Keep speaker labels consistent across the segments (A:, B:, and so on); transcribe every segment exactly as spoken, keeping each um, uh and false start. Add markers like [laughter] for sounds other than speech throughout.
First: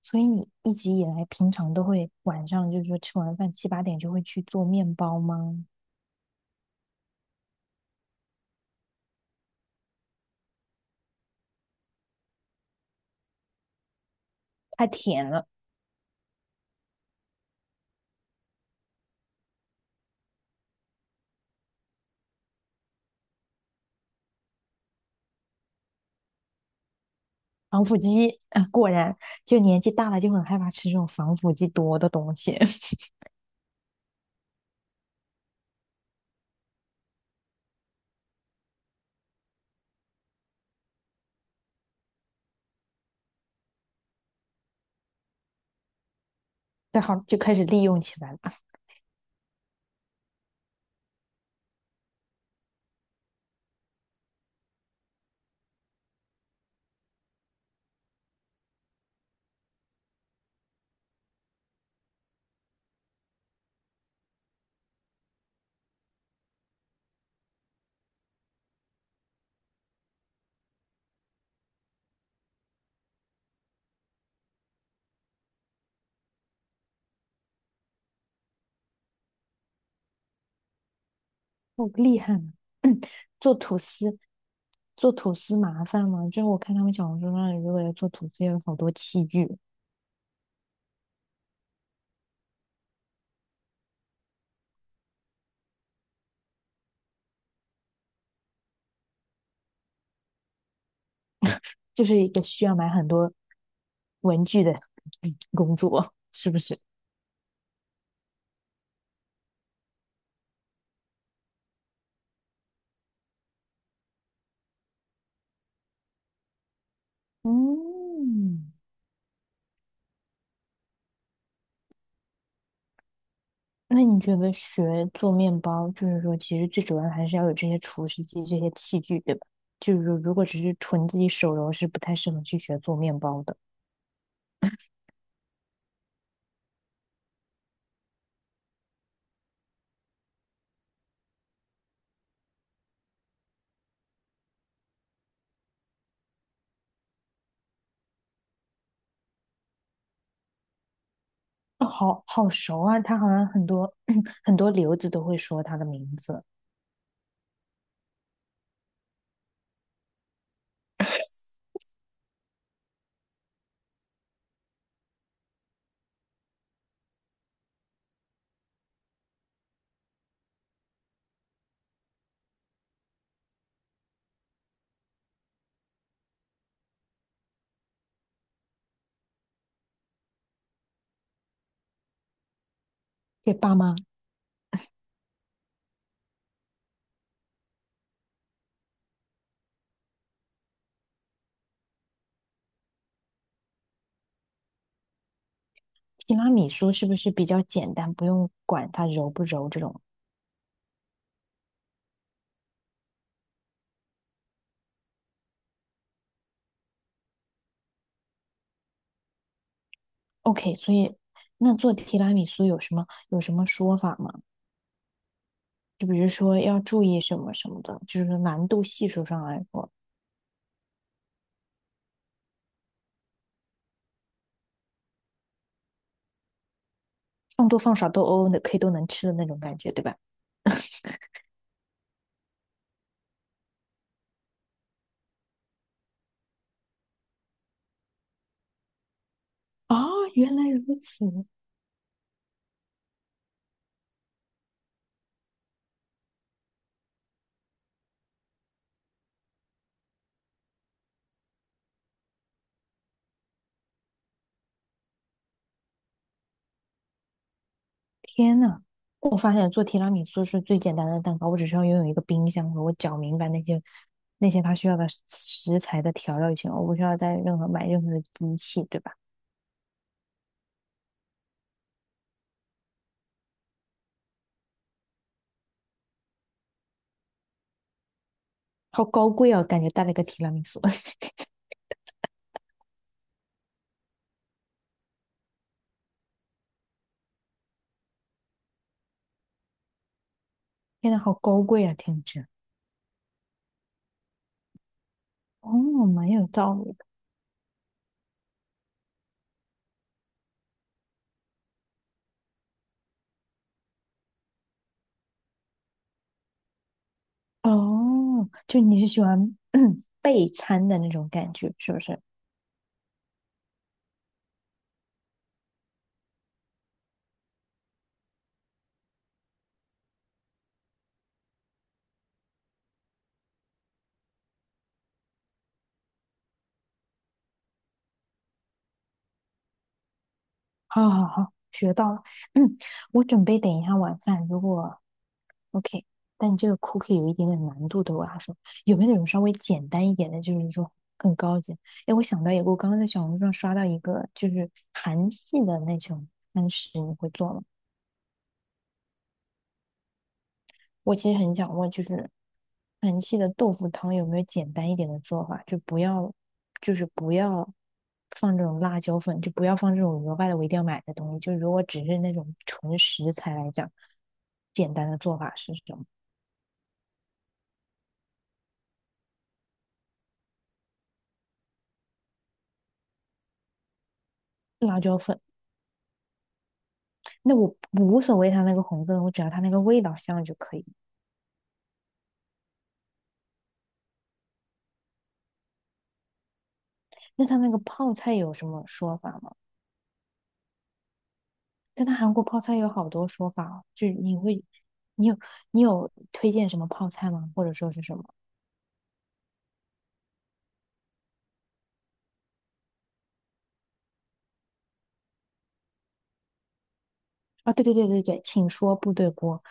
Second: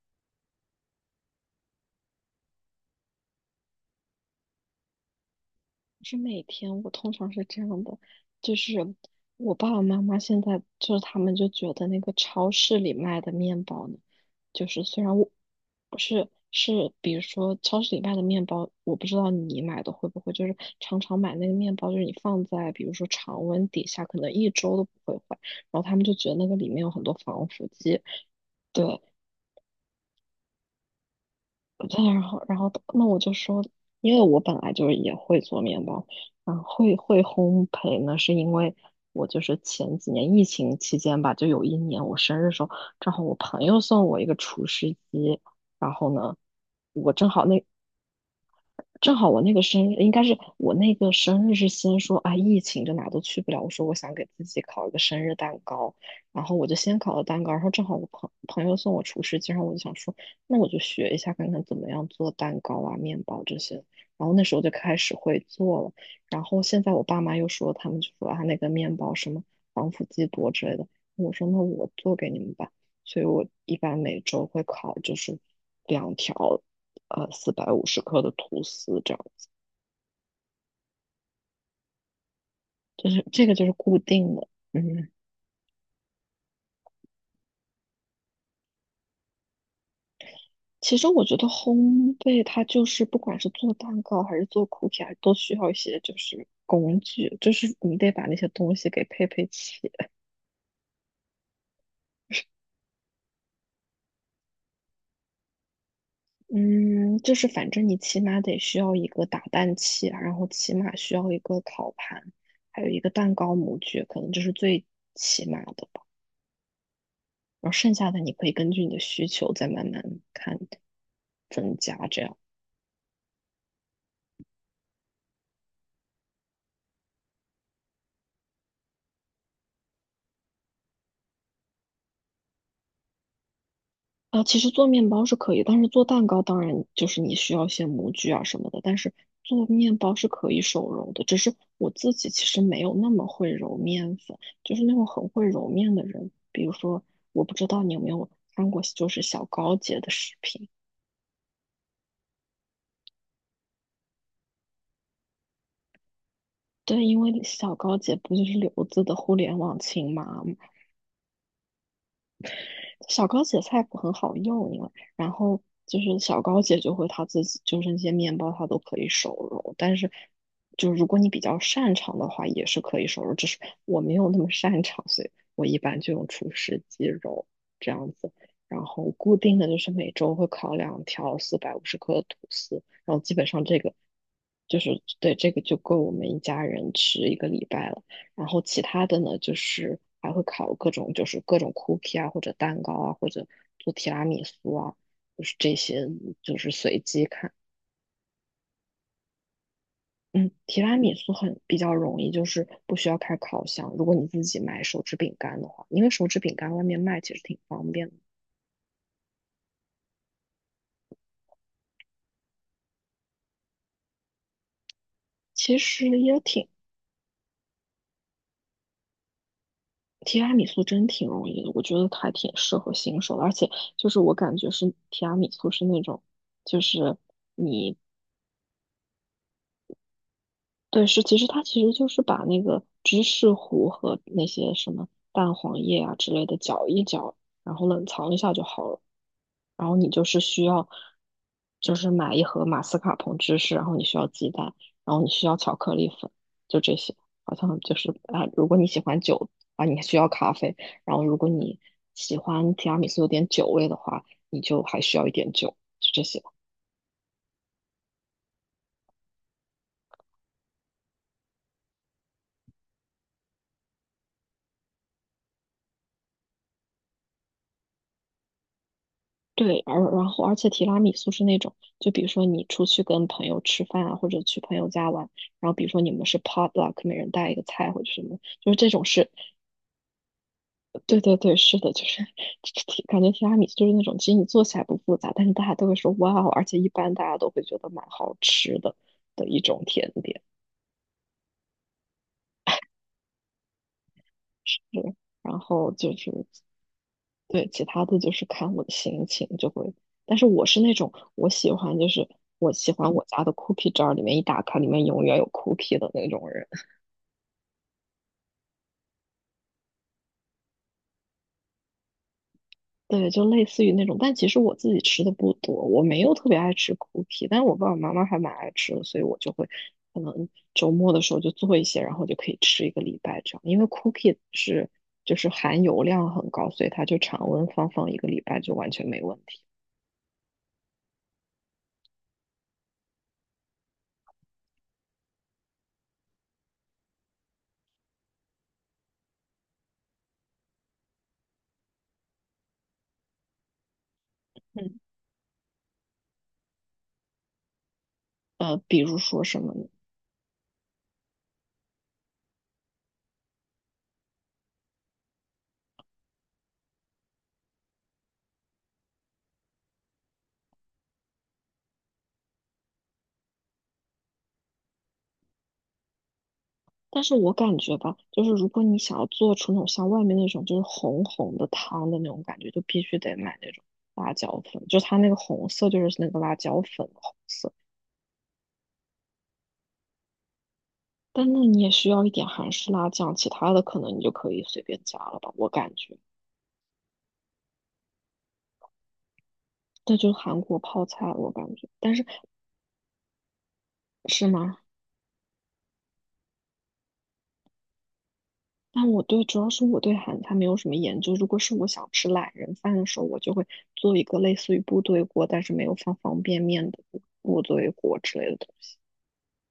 A: 所以你一直以来平常都会晚上就是说吃完饭七八点就会去做面包吗？
B: 是每天，我通常是这样的，就是我爸爸妈妈现在就是他们就觉得那个超市里卖的面包呢，就是
A: 太
B: 虽然
A: 甜
B: 我
A: 了，
B: 我是是比如说超市里卖的面包。我不知道你买的会不会，就是常常买那个面包，就是你放在比如说常温底下，可能一周都不会坏，然后他们就觉得那个里面有很多防腐
A: 防腐
B: 剂。
A: 剂啊，果
B: 对，
A: 然就年纪大了就很害怕吃这种防腐剂多
B: 对，
A: 的
B: 然
A: 东
B: 后然
A: 西，
B: 后那我就说，因为我本来就是也会做面包。嗯，会会烘焙呢，是因为我就是前几年疫情期间吧，就有一年我生日的时候，正好我朋友送我一个厨师机。然后呢，
A: [laughs] 对，
B: 我
A: 好
B: 正
A: 就
B: 好
A: 开
B: 那
A: 始利用起来了，
B: 正好我那个生日应该是我那个生日是先说啊，疫情就哪都去不了。我说我想给自己烤一个生日蛋糕。然后我就先烤了蛋糕，然后正好我朋朋友送我厨师机，然后我就想说，那我就学一下看看怎么样做蛋糕啊、面包这些。然后那时候就开始会做了。然后现在我爸妈又说，他们就说啊，那个面包什么防腐剂多之类的。我说那我做给你们吧。所以我一般每周会烤就是两条呃四百五十克的吐司这样子，
A: 好厉害啊！
B: 就
A: [clears throat]
B: 是这个
A: 做
B: 就是
A: 吐
B: 固
A: 司，
B: 定的。嗯，
A: 做吐司麻烦吗？就是我看他们小红书上，如果要做吐司，有好多器具，
B: 其实我觉得烘焙它就是不管是做蛋糕还是做 cookie，还都需要一些就是工具，就是你得把那些东西给配配齐。
A: 就是一个需要买很多文具的 [laughs] 工作，是不是？
B: 嗯，就是反正你起码得需要一个打蛋器啊，然后起码需要一个烤盘，还有一个蛋糕模具，可能这是最起码的。然后剩下的你可以根
A: 嗯，
B: 据你的需求再慢慢看增加这样。
A: 那你觉得学做面包，就是说，其实最主要的还是要有这些厨师机、这些器具，对吧？就是说，如果只是纯自己手揉，是不太适合去学做面包的。
B: 啊，其实做面包是可以，但是做蛋糕当然就是你需要一些模具啊什么的，但是做面包是可以手揉的。只是我自己其实没有那么会揉面粉，就是那种很会揉面的人，比如说我不知道你有没有看过，就是小高姐的视频。
A: 哦好好熟啊，他好像很多 [clears throat] 很多留子都会说他的名字。
B: 对，因为小高姐不就是留子的互联网亲妈。小高姐菜谱很好用，因为然后就是小高姐就会她自己就是那些面包她都可以手揉，但是就如果你比较擅长的话，也是可以手揉，只是我没有那么擅长，所以我一般就用厨师机揉这样子。然后固定的就是每周会烤两条四百五十克的吐司，然后基本
A: 给
B: 上
A: 爸
B: 这个
A: 妈，
B: 就是对这个就够我们一家人吃一个礼拜了。然后其他的呢，就是还会烤各种，就是各种 cookie 啊，或者蛋糕啊，或者做提拉米苏啊，就是这些，
A: 提拉
B: 就
A: 米
B: 是
A: 苏
B: 随
A: 是不
B: 机
A: 是比
B: 看。
A: 较简单，不用管它揉不揉这种
B: 嗯，提拉米苏很比较容易，就是不需要开烤箱。如果你自己买手指饼干的话，因为手指饼干外面卖其实挺方便的。
A: ？OK,所以那做提拉米苏有什么有什么说法吗？
B: 其
A: 就
B: 实
A: 比如
B: 也
A: 说
B: 挺
A: 要注意什么什么的，就是说难度系数上来说。
B: 提拉米苏真挺容易的，我觉得还挺适合新手的，而且就是我感觉是提拉米苏是那种，就是
A: 放多放
B: 你
A: 少都哦哦的可以都能吃的那种感觉，对吧？
B: 对，是，其实它其实就是把那个芝士糊和那些什么蛋黄液啊之类的搅一搅，然后冷藏一下就好了。然后
A: 啊，
B: 你就是
A: 原
B: 需
A: 来
B: 要，
A: 如此，
B: 就是买一盒马斯卡彭芝士，然后你需要鸡蛋，然后你需要巧克力粉，就这些。好像就是啊，如果你喜欢酒啊，你需要咖啡，然后如果你喜欢提拉米苏有点酒味的话，你就还需要一点酒，就这些。
A: 天呐！我发现做提拉米苏是最简单的蛋糕，我只需要拥有一个冰箱和我搅明白那些那些它需要的食材的调料就行了，我不需要再任何买任何的机器，对吧？
B: 对，而然后而且提拉米苏是那种，就比如说你出去跟朋友吃饭啊，或者去朋友家玩，然后比如说你们是 potluck，每人带一个菜或者什么，就是这
A: 好
B: 种是，
A: 高贵啊，感觉带了个提拉米苏，[laughs]
B: 对对对，是的，就是 [laughs] 提感觉提拉米苏就是那种，其实你做起来不复杂，但是大家都会说哇哦，而且一般大家都会觉得蛮好吃的的一种甜点。
A: 天呐，好高贵啊，听着。
B: 是。然后
A: 哦，
B: 就
A: 蛮
B: 是
A: 有道理的。
B: 对，其他的就是看我的心情就会，但是我是那种我喜欢就是我喜欢我家的 cookie jar 里面一打开里面永远有 cookie 的那种人。
A: 哦，就你是喜欢 [clears throat] 备餐的那种感觉，是不是？
B: [laughs] 对，就类似于那种，但其实我自己吃的不多，我没有特别爱吃 cookie，但是我爸爸妈妈还蛮爱吃的，所以我就会可能周末的时候就做一些，然后就可以吃一个礼拜这样，因为 cookie 是就是含油量很高，所以它就常温放放一个礼拜就完全没问题。
A: 好好好，学到了。[clears throat] 嗯，我准备等一下晚饭，如果 OK,但这个 cookie 有一点点难度的，我要说，有没有那种稍微简单一点的，就是说更高级？哎，我想到一个，我刚刚在小红书上刷到一个，就是
B: 嗯，
A: 韩系的那种餐食，你会做吗？
B: 呃，比如说什么呢？
A: 我其实很想问，就是韩系的豆腐汤有没有简单一点的做法？就不要，就是不要放这种辣椒粉，就不要放这种额外的我一定要买的东西。就如果只是那种纯食材来讲，简单的做法是什么？
B: 但是我感觉吧，就是如果你想要做出那种像外面那种就是红红的汤的那种感觉，就必须得买那种辣椒粉，就
A: 辣椒
B: 它那个
A: 粉，
B: 红色就是那个辣椒粉的红
A: 那
B: 色。
A: 我无所谓它那个红色的，我只要它那个味道香就可以。
B: 但那你也需要一点韩式辣酱，其他的可能你就可以随便加了吧，我感觉。
A: 那它那个泡菜有什么说法吗？
B: 那就是韩国泡菜，我感觉。
A: 但它
B: 但是
A: 韩国泡菜有好多说法哦就是你
B: 是
A: 会，
B: 吗？
A: 你有你有推荐什么泡菜吗？或者说是什么？
B: 但我对，主要是我对韩餐没有什么研究。如果是我想吃懒人饭的时候，我就会做一个类似于部队锅，但是没有放方便面的部部
A: 啊，对
B: 队
A: 对对
B: 锅
A: 对
B: 之
A: 对，
B: 类的。
A: 请说部队锅，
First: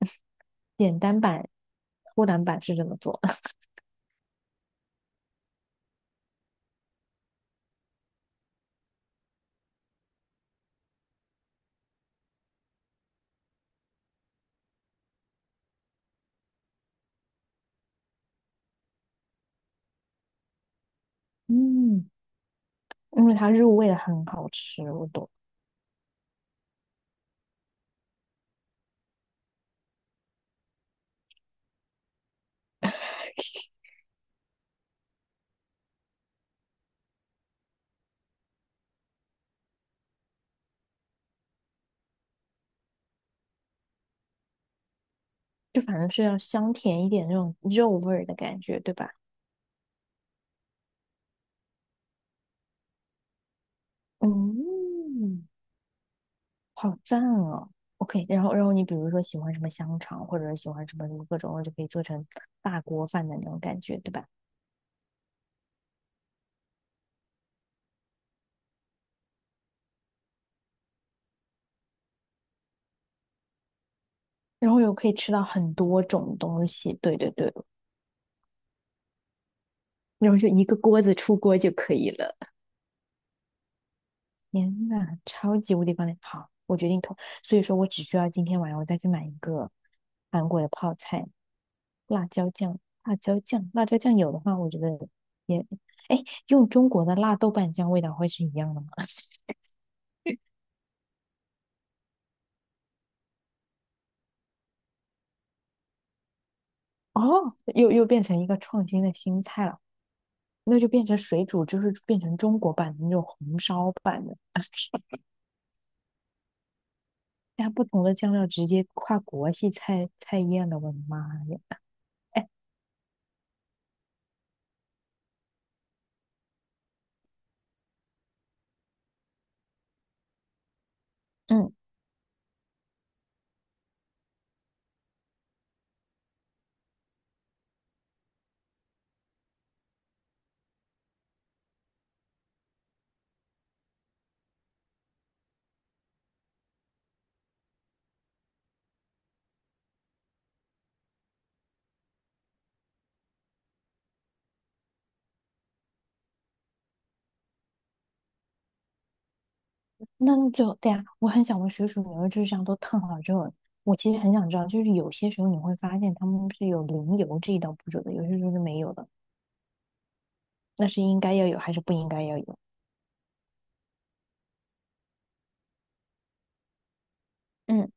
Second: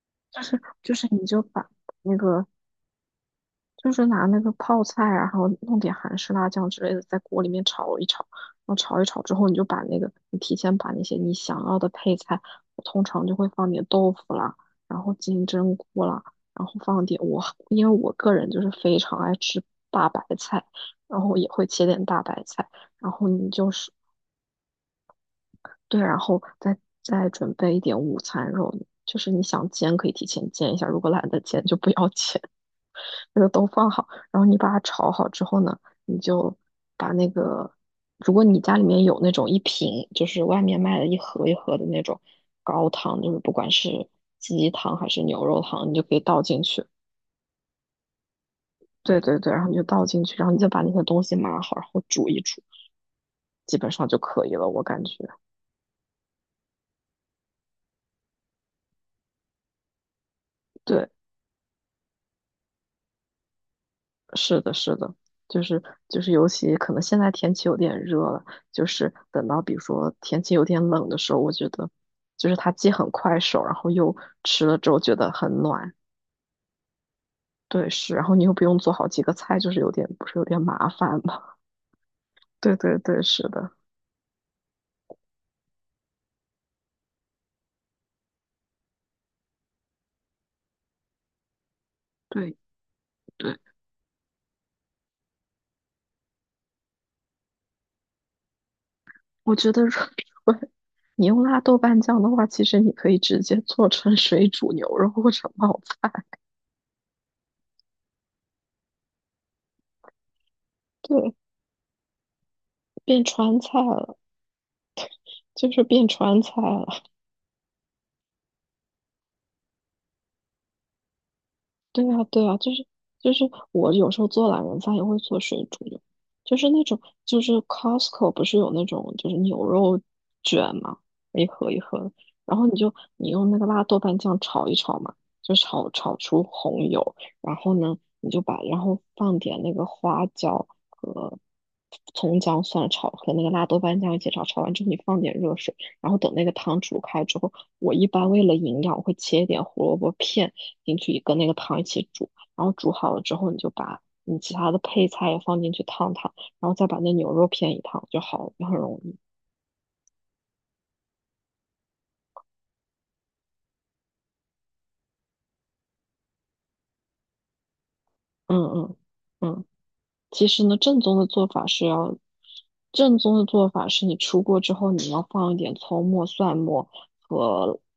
A: [laughs]
B: 就是就
A: 简
B: 是
A: 单
B: 你就
A: 版、
B: 把那
A: 偷懒
B: 个
A: 版是这么做的 [laughs]
B: 就是拿那个泡菜啊，然后弄点韩式辣酱之类的，在锅里面炒一炒，然后炒一炒之后，你就把那个你提前把那些你想要的配菜，我通常就会放点豆腐啦，然后金针菇啦，然后放点我因为我个人就是非常爱吃大白菜，然后也会切点
A: 嗯，
B: 大白菜，然
A: 因
B: 后
A: 为它
B: 你就
A: 入味
B: 是
A: 的很好吃，我懂，
B: 对，然后再再准备一点午餐肉，就是你想煎可以提前煎一下，如果懒得煎就不要 [laughs] 煎。这个都放好，然后你把它炒好之后呢，你就把那个，如果你家里面有那种一瓶，就是外面卖的一盒一盒的那种高汤，就是不管是鸡汤还是牛肉
A: 就
B: 汤，你
A: 反
B: 就
A: 正
B: 可以
A: 是要
B: 倒进
A: 香
B: 去。
A: 甜一点那种肉味儿的感觉，对吧？
B: 对对对，然后你就倒进去，然后你再把那些东西码好，然后煮一煮，基本上就可以了，我感觉。
A: 嗯，好赞哦。OK,然后然后你比如说喜欢什么香肠，或者是喜欢什么
B: 对。
A: 什么各种，就可以做成大锅饭的那种感觉，对吧？
B: 是的，是的，就是就是，尤其可能现在天气有点热了，就是等到比如说天气有点冷的时候，我觉得就是它既很快手，然后又吃
A: 然
B: 了
A: 后
B: 之
A: 又
B: 后
A: 可以
B: 觉
A: 吃
B: 得
A: 到
B: 很
A: 很
B: 暖，
A: 多种东西，对对对，
B: 对，是，然后你又不用做好几个菜，就是有点不
A: 然后
B: 是有
A: 就
B: 点
A: 一个
B: 麻
A: 锅子
B: 烦
A: 出
B: 吗？
A: 锅就可以了。
B: [laughs] 对对对，是的，
A: 天呐，超级无敌方便！好，我决定投，所以说我只需要今天晚上我再去买一个韩国的泡菜辣椒
B: 对
A: 酱，辣椒
B: 对，
A: 酱，辣椒酱有的话，我觉得也，哎，用中国的辣豆瓣酱味道会是一样的吗？[laughs]
B: 我觉得如果你用辣豆瓣酱的话，其实你可以直接做成水煮牛肉或者冒菜。
A: 哦，又又变成一个创新的新菜了，那就变成
B: 对，
A: 水煮，就是变成中国版的那种
B: 变川
A: 红
B: 菜
A: 烧
B: 了，
A: 版的，[laughs]
B: 就是变川菜了。
A: 加不同的酱料，直接跨国系菜菜宴了，我的妈呀！
B: 对啊，对
A: 哎，
B: 啊，就是就是我有时候做懒人饭也会做水煮牛，就是那种就是 Costco 不是有那种就是牛肉卷嘛，一盒
A: 嗯。
B: 一盒的，然后你就你用那个辣豆瓣酱炒一炒嘛，就炒炒出红油，然后呢你就把然后放点那个花椒和葱姜蒜炒和那个辣豆瓣酱一起炒，炒完之后你放点热水，然后等那个汤煮开之后，我一般为了营养，我会切一点胡萝卜片进去，跟那个汤一起煮，然后煮好了之后，你就把你其他的配菜也放进去烫烫，然后再把那牛肉片一烫就好了，就很容易。
A: 那那最后，对呀，我很想问水煮牛肉就是这样都烫好之后，我其实很想知道，就是有些时候你会发现他们是有淋油这一道步骤的，有些时候
B: 嗯
A: 是没有
B: 嗯
A: 的，
B: 嗯。其实呢，
A: 那
B: 正
A: 是
B: 宗
A: 应
B: 的
A: 该要
B: 做
A: 有
B: 法
A: 还是
B: 是
A: 不应
B: 要，
A: 该要有？
B: 正宗的做法是你出锅之后，你要放一点葱末、蒜末和
A: 嗯，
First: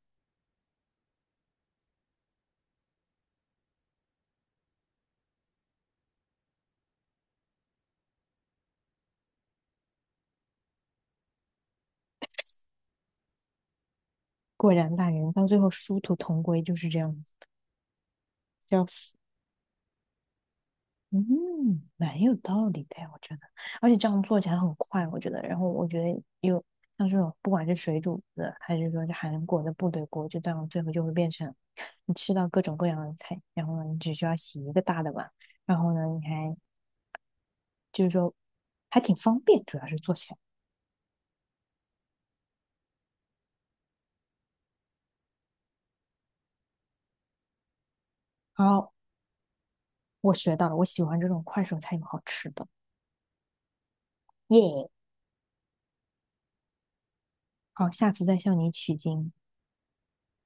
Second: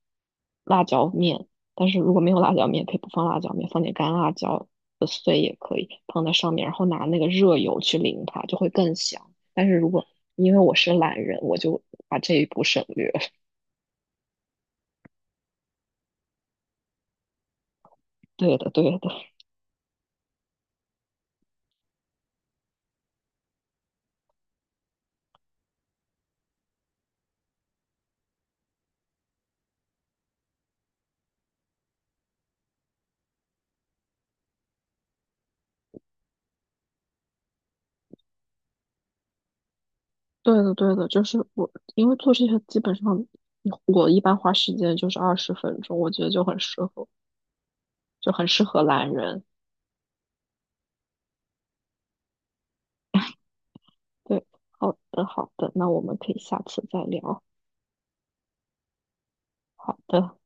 B: 辣椒面。但是如果没有辣椒面，可以不放辣椒面，放点干辣椒的碎也可以放在上面，然后拿那个热油去淋它，就会更香。但是如果因为我是懒人，我就把这一步省略。[laughs]
A: 果然大人到最后殊途同归就是这样子，
B: 对的，对
A: 笑
B: 的，
A: 死。嗯，蛮有道理的呀，我觉得，而且这样做起来很快，我觉得。然后我觉得有像这种，不管是水煮的，还是说是韩国的部队锅，就这样最后就会变成你吃到各种各样的菜，然后呢，你只需要洗一个大的碗，然后呢，你还就是说还挺方便，主要是做起来。
B: 对的，对的，就是我，因为做这些基本上我一般花时间就是二十分钟，我觉得就很适合。就很适合
A: 好，
B: 懒人。
A: 我学到了，我喜欢这种快手菜有好吃的，
B: 对，
A: 耶！
B: 好的，好的，那我们可以下次再聊。
A: 好，下次再向你取经。
B: 好的。